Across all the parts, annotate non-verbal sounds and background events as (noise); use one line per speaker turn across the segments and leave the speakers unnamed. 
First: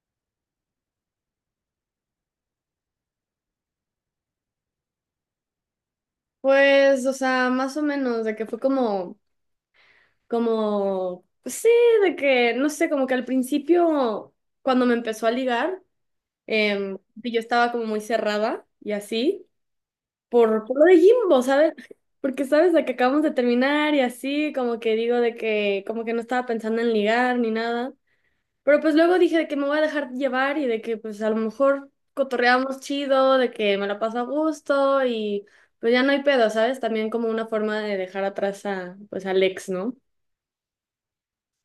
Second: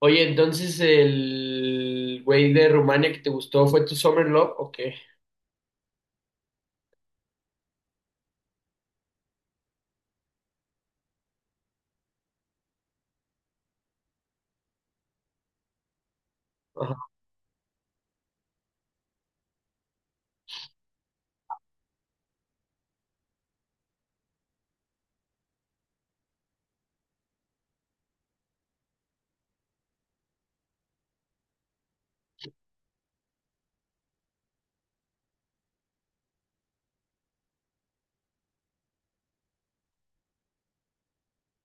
Oye, entonces el güey de Rumania que te gustó fue tu Summer Love, ¿o qué?
Pues, o sea, más o menos, de que fue como, pues sí, de que, no sé, como que al principio, cuando me empezó a ligar,
Ajá.
y yo estaba como muy cerrada y así, por lo de Jimbo, ¿sabes? (laughs) Porque, ¿sabes? De que acabamos de terminar y así, como que digo de que, como que no estaba pensando en ligar ni nada. Pero pues luego dije de que me voy a dejar llevar y de que pues a lo mejor cotorreamos chido, de que me la paso a gusto y pues ya no hay pedo, ¿sabes? También como una forma de dejar atrás a pues al ex, ¿no?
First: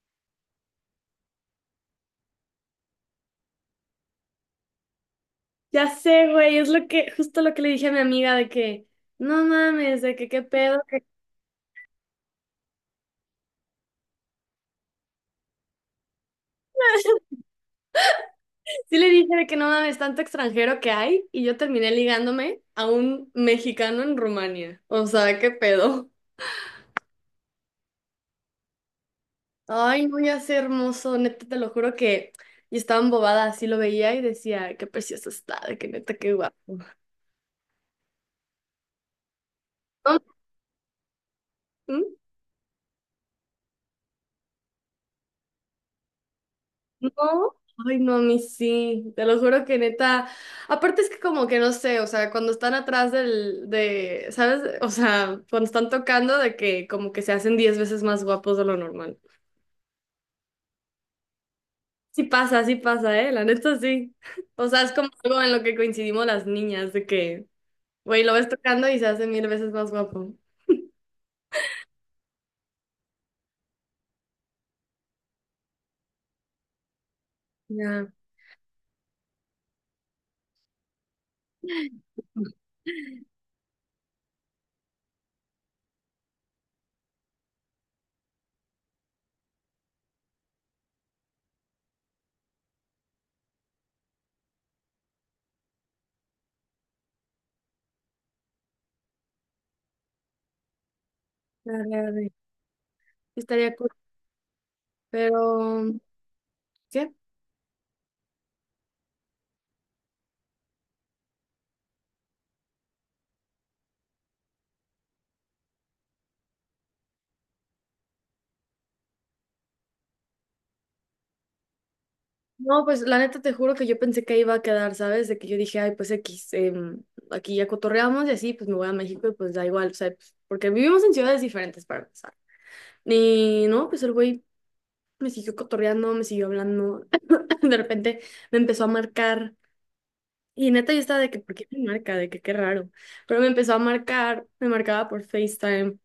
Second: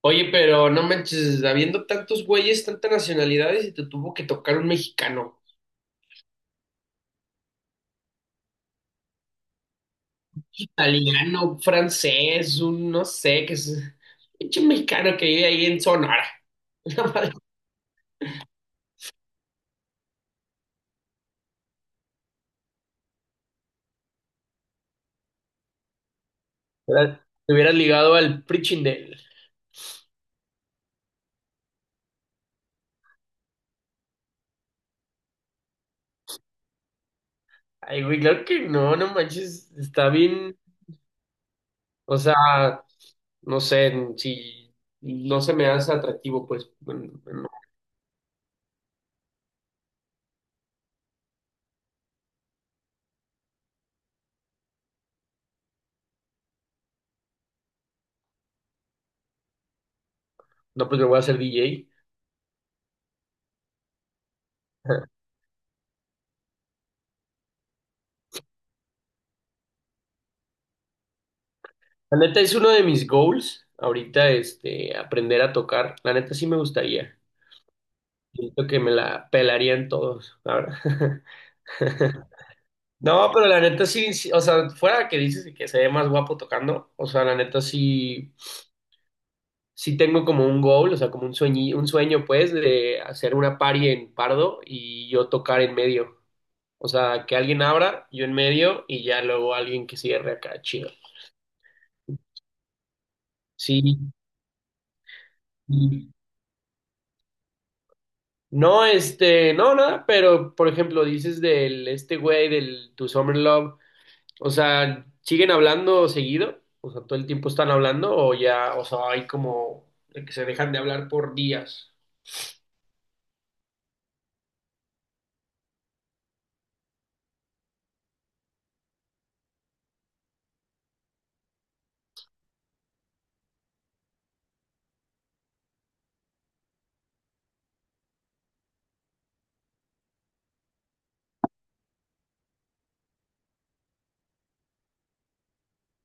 Oye, pero no manches, habiendo tantos güeyes, tantas nacionalidades, y te tuvo que tocar un mexicano,
Ya sé, güey, justo lo que le dije a mi amiga de que no mames, de que qué pedo, que.
italiano, un francés, un no sé, que es pinche mexicano que vive ahí en Sonora.
(laughs) Sí le dije de que no mames, tanto extranjero que hay y yo terminé ligándome a un mexicano en Rumania. O sea, qué pedo.
¿Verdad? Te hubieras ligado al Prichindel.
Ay, no, ya sé, hermoso, neta, te lo juro que yo estaba embobada, así lo veía y decía, qué precioso está, de que neta, qué guapo.
Ay, güey, claro que no, no manches, está
No.
bien,
¿Mm?
o sea, no sé, si no se me hace atractivo, pues,
No,
bueno, no,
ay, no, a mí sí, te lo juro que neta, aparte es que como que no sé, o sea, cuando están atrás ¿sabes? O sea, cuando están tocando de que como que se hacen diez veces más guapos de lo normal.
no, pues me voy a hacer DJ.
Sí pasa, ¿eh? La neta sí. O sea, es como algo en lo que coincidimos las niñas, de que, güey, lo ves tocando y se hace mil veces más guapo.
La neta es uno de mis goals ahorita, este, aprender a tocar. La neta sí me gustaría.
Ya.
Siento que me la pelarían todos, la verdad. (laughs) No, pero la neta sí, sí, o sea, fuera que dices que se ve más guapo tocando, o sea, la neta sí, sí tengo como un goal, o sea, como un sueño pues de hacer una party en Pardo y yo tocar en medio. O sea, que alguien abra, yo en medio y ya luego alguien que cierre acá, chido.
Dale, dale. Estaría
Sí.
cool. Pero, ¿qué?
No, este, no, nada, pero por ejemplo, dices del este güey, del Tu Summer Love, o sea, ¿siguen hablando seguido? O sea, ¿todo el tiempo están hablando o ya, o sea, hay como de que se dejan de hablar por días?
No, pues la neta te juro que yo pensé que ahí iba a quedar, ¿sabes? De que yo dije, ay, pues X, aquí ya cotorreamos y así, pues me voy a México y pues da igual, o sea, pues, porque vivimos en ciudades diferentes para empezar. Y no, pues el güey me siguió cotorreando, me siguió hablando. (laughs) De repente me empezó a marcar. Y neta yo estaba de que, ¿por qué me marca? De que qué raro. Pero me empezó a marcar, me marcaba por FaceTime.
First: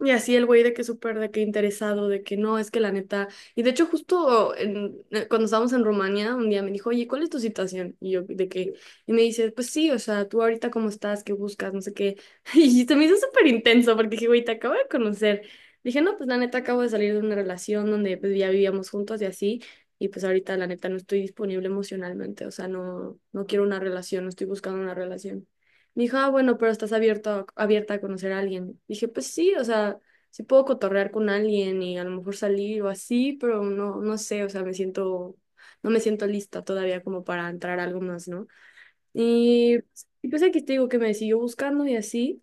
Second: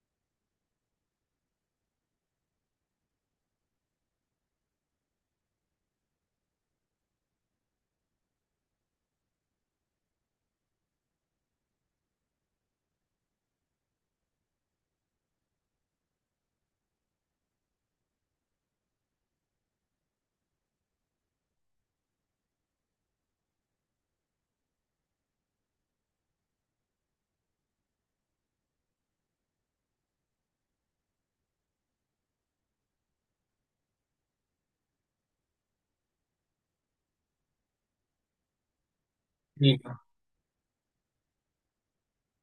Y así el güey de que súper, de que interesado, de que no, es que la neta. Y de hecho, justo cuando estábamos en Rumania, un día me dijo, oye, ¿cuál es tu situación? Y yo, de que, y me dice, pues sí, o sea, tú ahorita cómo estás, qué buscas, no sé qué. (laughs) Y se me hizo súper intenso porque dije, güey, te acabo de conocer. Dije, no, pues la neta acabo de salir de una relación donde pues ya vivíamos juntos y así. Y pues ahorita la neta no estoy disponible emocionalmente, o sea, no, no quiero una relación, no estoy buscando una relación. Me dijo, ah, bueno, pero estás abierto, abierta a conocer a alguien. Dije, pues sí, o sea, sí puedo cotorrear con alguien y a lo mejor salir o así, pero no, no sé, o sea, no me siento lista todavía como para entrar a algo más, ¿no? Y,
Sí.
pues aquí te digo que me siguió buscando y así.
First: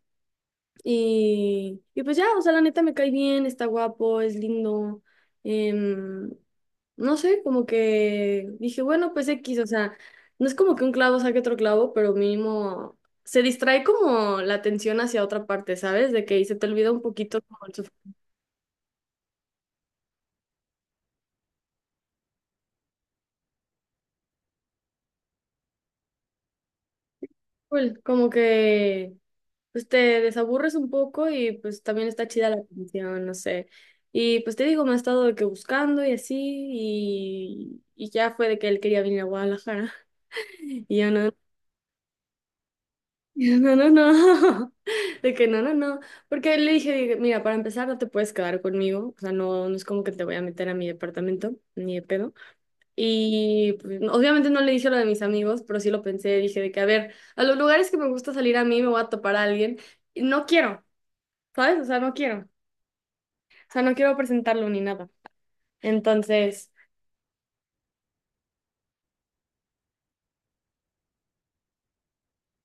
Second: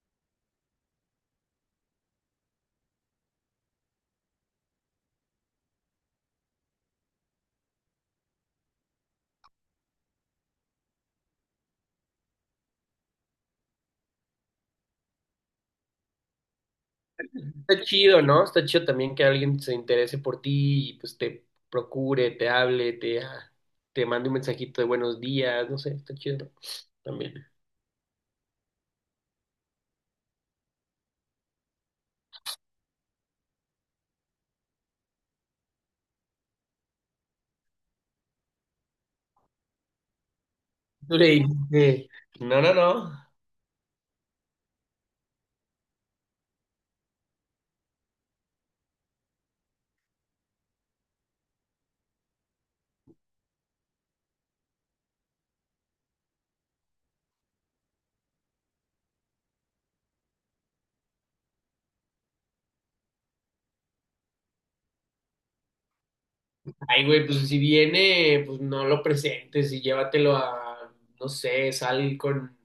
Y pues ya, o sea, la neta me cae bien, está guapo, es lindo. em, no sé, como que dije, bueno, pues X, o sea, no es como que un clavo saque otro clavo, pero mínimo se distrae como la atención hacia otra parte, ¿sabes? De que ahí se te olvida un poquito como el
Está
sufrimiento,
chido, ¿no? Está chido también que alguien se interese por ti y pues te procure, te hable, te, te mande un mensajito de buenos días, no sé, está chido, ¿no? También.
cool, como que pues te desaburres un poco y pues también está chida la atención, no sé. Y pues te digo, me ha estado de que buscando y así, y, ya fue de que él quería venir a Guadalajara. Y yo
Tú le
no,
dices, no, no, no.
(laughs) no, no, no, (laughs) de que no, no, no, porque le dije, dije, mira, para empezar no te puedes quedar conmigo, o sea, no, no es como que te voy a meter a mi departamento, ni de pedo. Y pues, no, obviamente no le dije lo de mis amigos, pero sí lo pensé, dije de que, a ver, a los lugares que me gusta salir a mí me voy a topar a alguien, y no quiero, ¿sabes? O sea, no quiero, o sea, no quiero presentarlo ni nada. Entonces,
Ay, güey, pues si viene, pues no lo presentes y llévatelo a, no sé, sal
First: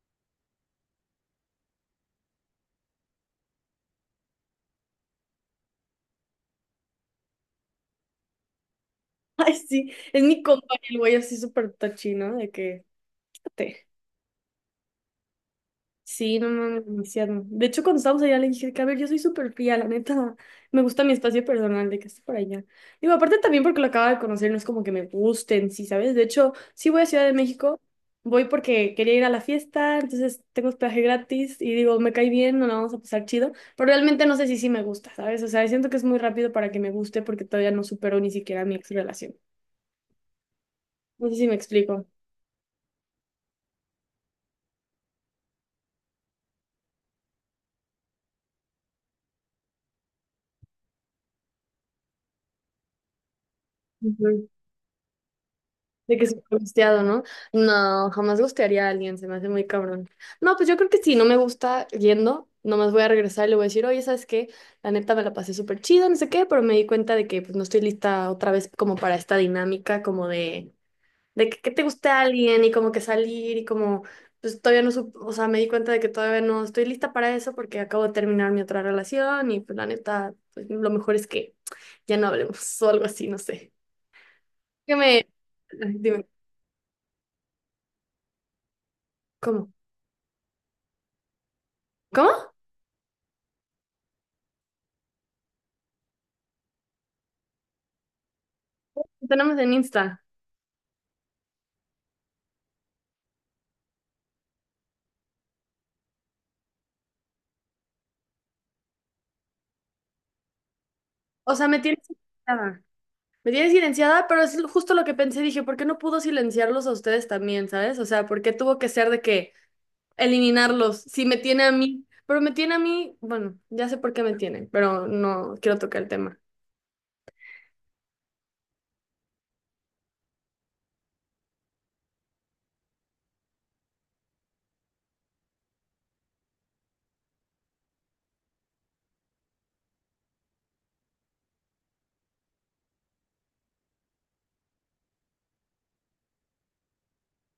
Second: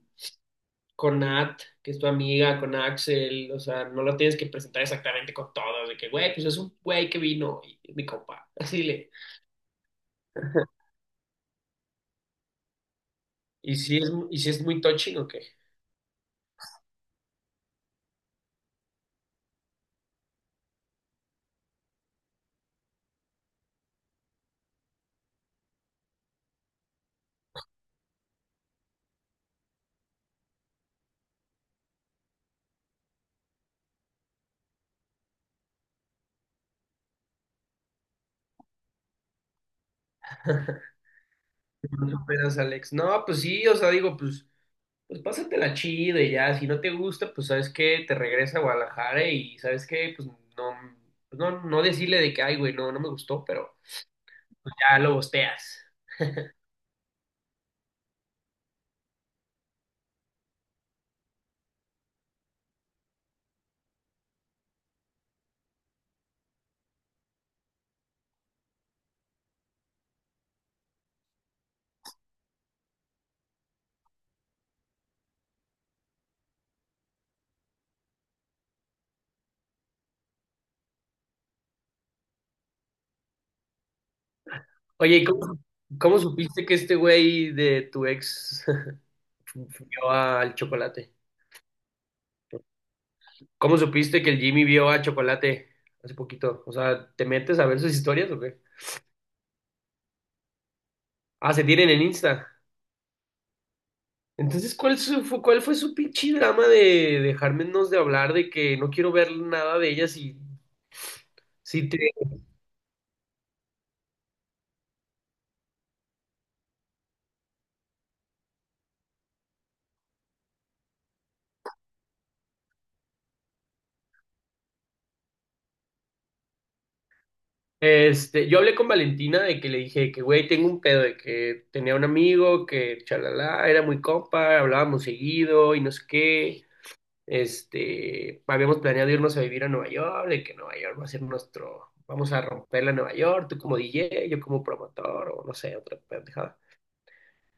con Nat, que es tu amiga, con Axel, o sea, no lo tienes que presentar exactamente con todos, de que, güey, pues es un güey que vino y es mi compa, (laughs) así le.
(laughs) ay, sí, es mi compa, y el güey así súper touchy, ¿no? De que, te.
Y si es muy touching, ok.
Sí, no, no, no, demasiado. De hecho, cuando estábamos allá le dije que, a ver, yo soy súper fría, la neta, (laughs) me gusta mi espacio personal de que esté por allá. Digo, aparte también porque lo acabo de conocer, no es como que me gusten, sí, ¿sabes? De hecho, sí voy a Ciudad de México, voy porque quería ir a la fiesta, entonces tengo hospedaje gratis y digo, me cae bien, no la vamos a pasar chido, pero realmente no sé si sí me gusta, ¿sabes? O sea, siento que es muy rápido para que me guste porque todavía no supero ni siquiera mi ex relación.
(laughs)
No sé si me explico.
No superas, Alex. No, pues sí, o sea, digo, pues, pues pásatela chido y ya, si no te gusta, pues sabes que te regresa a Guadalajara y sabes que, pues, no, no decirle de que, ay, güey, no, no me gustó, pero pues, ya lo bosteas.
De que súper gusteado, ¿no? No, jamás gustearía a alguien, se me hace muy cabrón. No, pues yo creo que si no me gusta yendo, nomás voy a regresar y le voy a decir, oye, ¿sabes qué? La neta me la pasé súper chido, no sé qué, pero me di cuenta de que pues no estoy lista otra vez como para esta dinámica, como de que te guste a alguien y como que salir y como, pues todavía no, o sea, me di cuenta de que todavía no estoy lista para eso porque acabo de terminar mi otra relación y pues la neta, pues lo mejor es que ya no hablemos (laughs) o algo así, no sé. Que
Oye, ¿y
me...
cómo, cómo
Dime,
supiste que este güey de tu ex (laughs)
¿cómo?
vio al Chocolate?
¿Cómo?
¿Cómo supiste que el Jimmy vio a Chocolate hace poquito? O sea, ¿te metes a ver sus historias o qué?
Tenemos en Insta.
Ah, se tienen en Insta. Entonces, ¿cuál, su- fue, cuál fue su pinche drama de dejarnos de hablar, de que no quiero ver nada de ellas y
O sea, me
si te...
tienes silenciada. Me tienes silenciada, pero es justo lo que pensé. Dije, ¿por qué no pudo silenciarlos a ustedes también, sabes? O sea, ¿por qué tuvo que ser de que eliminarlos si me tiene a mí? Pero me tiene a mí, bueno, ya sé por qué me tiene, pero no quiero tocar el tema.
Este, yo hablé con Valentina de que le dije que, güey, tengo un pedo, de que tenía un amigo que, chalala, era muy compa, hablábamos seguido y no sé qué. Este, habíamos planeado irnos a vivir a Nueva York, de que Nueva York va a ser nuestro, vamos a romperla a Nueva York, tú como DJ, yo como promotor, o no sé, otra pendejada.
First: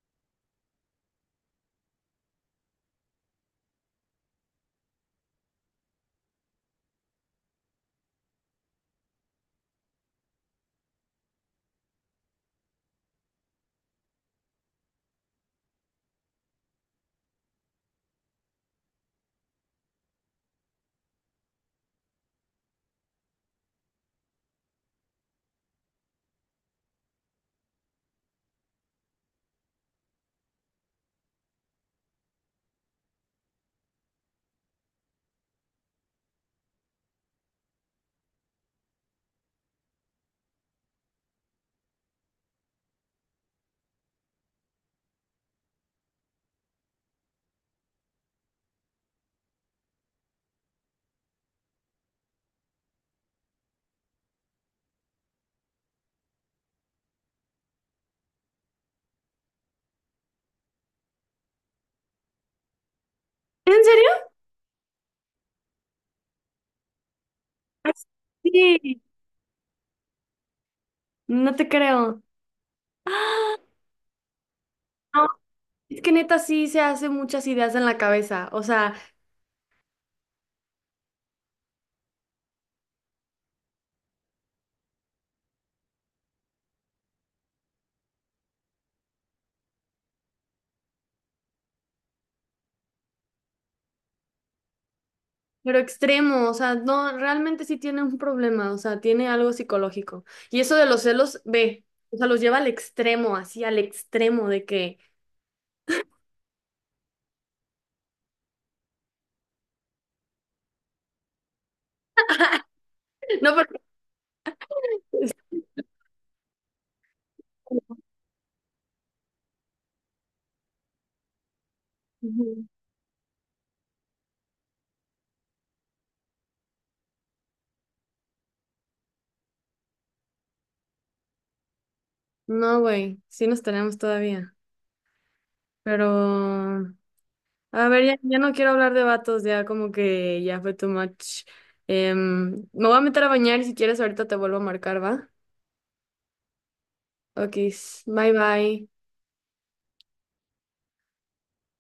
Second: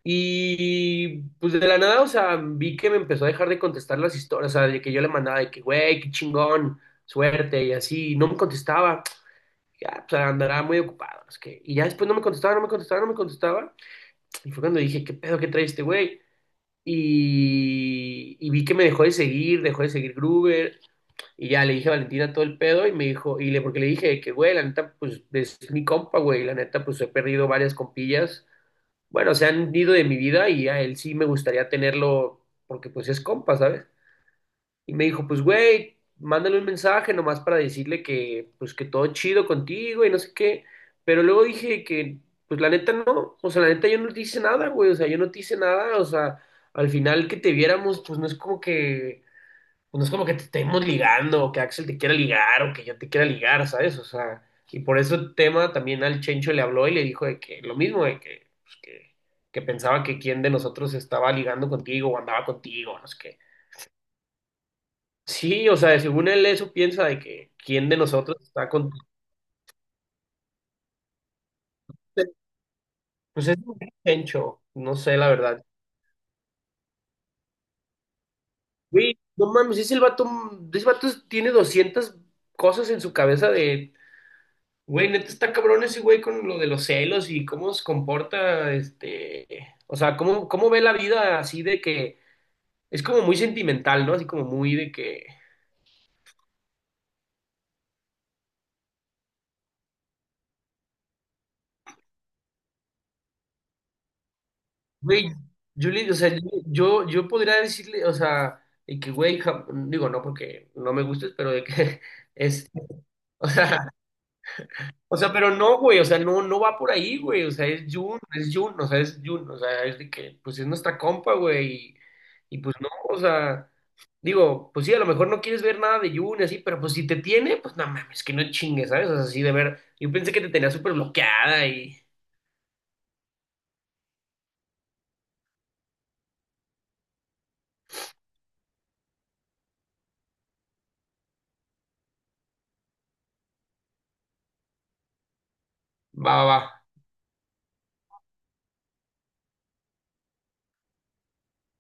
Y pues de la nada, o sea, vi que me empezó a dejar de contestar las historias, o sea, de que yo le mandaba de que, güey, qué chingón, suerte, y así, y no me contestaba. Ya, pues andaba muy ocupado, es que, y ya después no me contestaba, no me contestaba, no me contestaba. Y fue cuando dije, ¿qué pedo que trae este güey? Y vi que me dejó de seguir Gruber, y ya le dije a Valentina todo el pedo, y me dijo, y le, porque le dije que, güey, la neta, pues es mi compa, güey, la neta, pues he perdido varias compillas, bueno, se han ido de mi vida y a él sí me gustaría tenerlo porque pues es compa, ¿sabes? Y me dijo, pues güey, mándale un mensaje nomás para decirle que pues que todo chido contigo y no sé qué. Pero luego dije que pues la neta no, o sea, la neta yo no te hice nada, güey, o sea, yo no te hice nada, o sea, al final que te viéramos pues no es como que pues, no es como que te estemos ligando, o que Axel te quiera ligar, o que yo te quiera ligar, ¿sabes? O sea, y por ese tema también al Chencho le habló y le dijo de que lo mismo, de que, pues, que pensaba que quién de nosotros estaba ligando contigo o andaba contigo, no sé qué.
¿En serio?
Sí, o sea, según él eso piensa de que quién
Ah,
de nosotros está
sí,
contigo.
no te creo. (gasps)
Pues es un Chencho, no sé
Ah, no,
la verdad.
es que neta sí se hace muchas ideas en la cabeza. O sea,
Güey, no mames, ese el vato, ese vato tiene 200 cosas en su cabeza de. Güey, neta está cabrón ese güey con lo de los celos y cómo se comporta, este, o sea, cómo, cómo ve la vida así de que es como muy sentimental, ¿no? Así como muy de que,
pero extremo, o sea, no, realmente sí tiene un problema, o sea, tiene algo psicológico. Y eso de los celos, ve, o sea, los lleva al extremo, así al extremo de que...
güey, yo, o sea, yo podría decirle, o sea, de que, güey, digo, no porque no me gustes, pero de que (laughs) es, o
No, porque...
sea, o sea, pero no, güey, o sea, no, no va por ahí, güey, o sea, es Jun, o sea, es Jun, o sea, es de que, pues es nuestra compa, güey, y
Ujú.
pues no, o sea. Digo, pues sí, a lo mejor no quieres ver nada de Jun y así, pero pues si te tiene, pues no mames, que no chingues, ¿sabes? O sea, así de ver. Yo pensé que te tenía súper bloqueada y
No, güey, sí nos tenemos todavía. Pero, a ver, ya, ya no quiero hablar de vatos, ya como que ya fue too much. Me voy a meter a bañar y si quieres ahorita te vuelvo a marcar, ¿va?
va, va, va.
Ok, bye bye.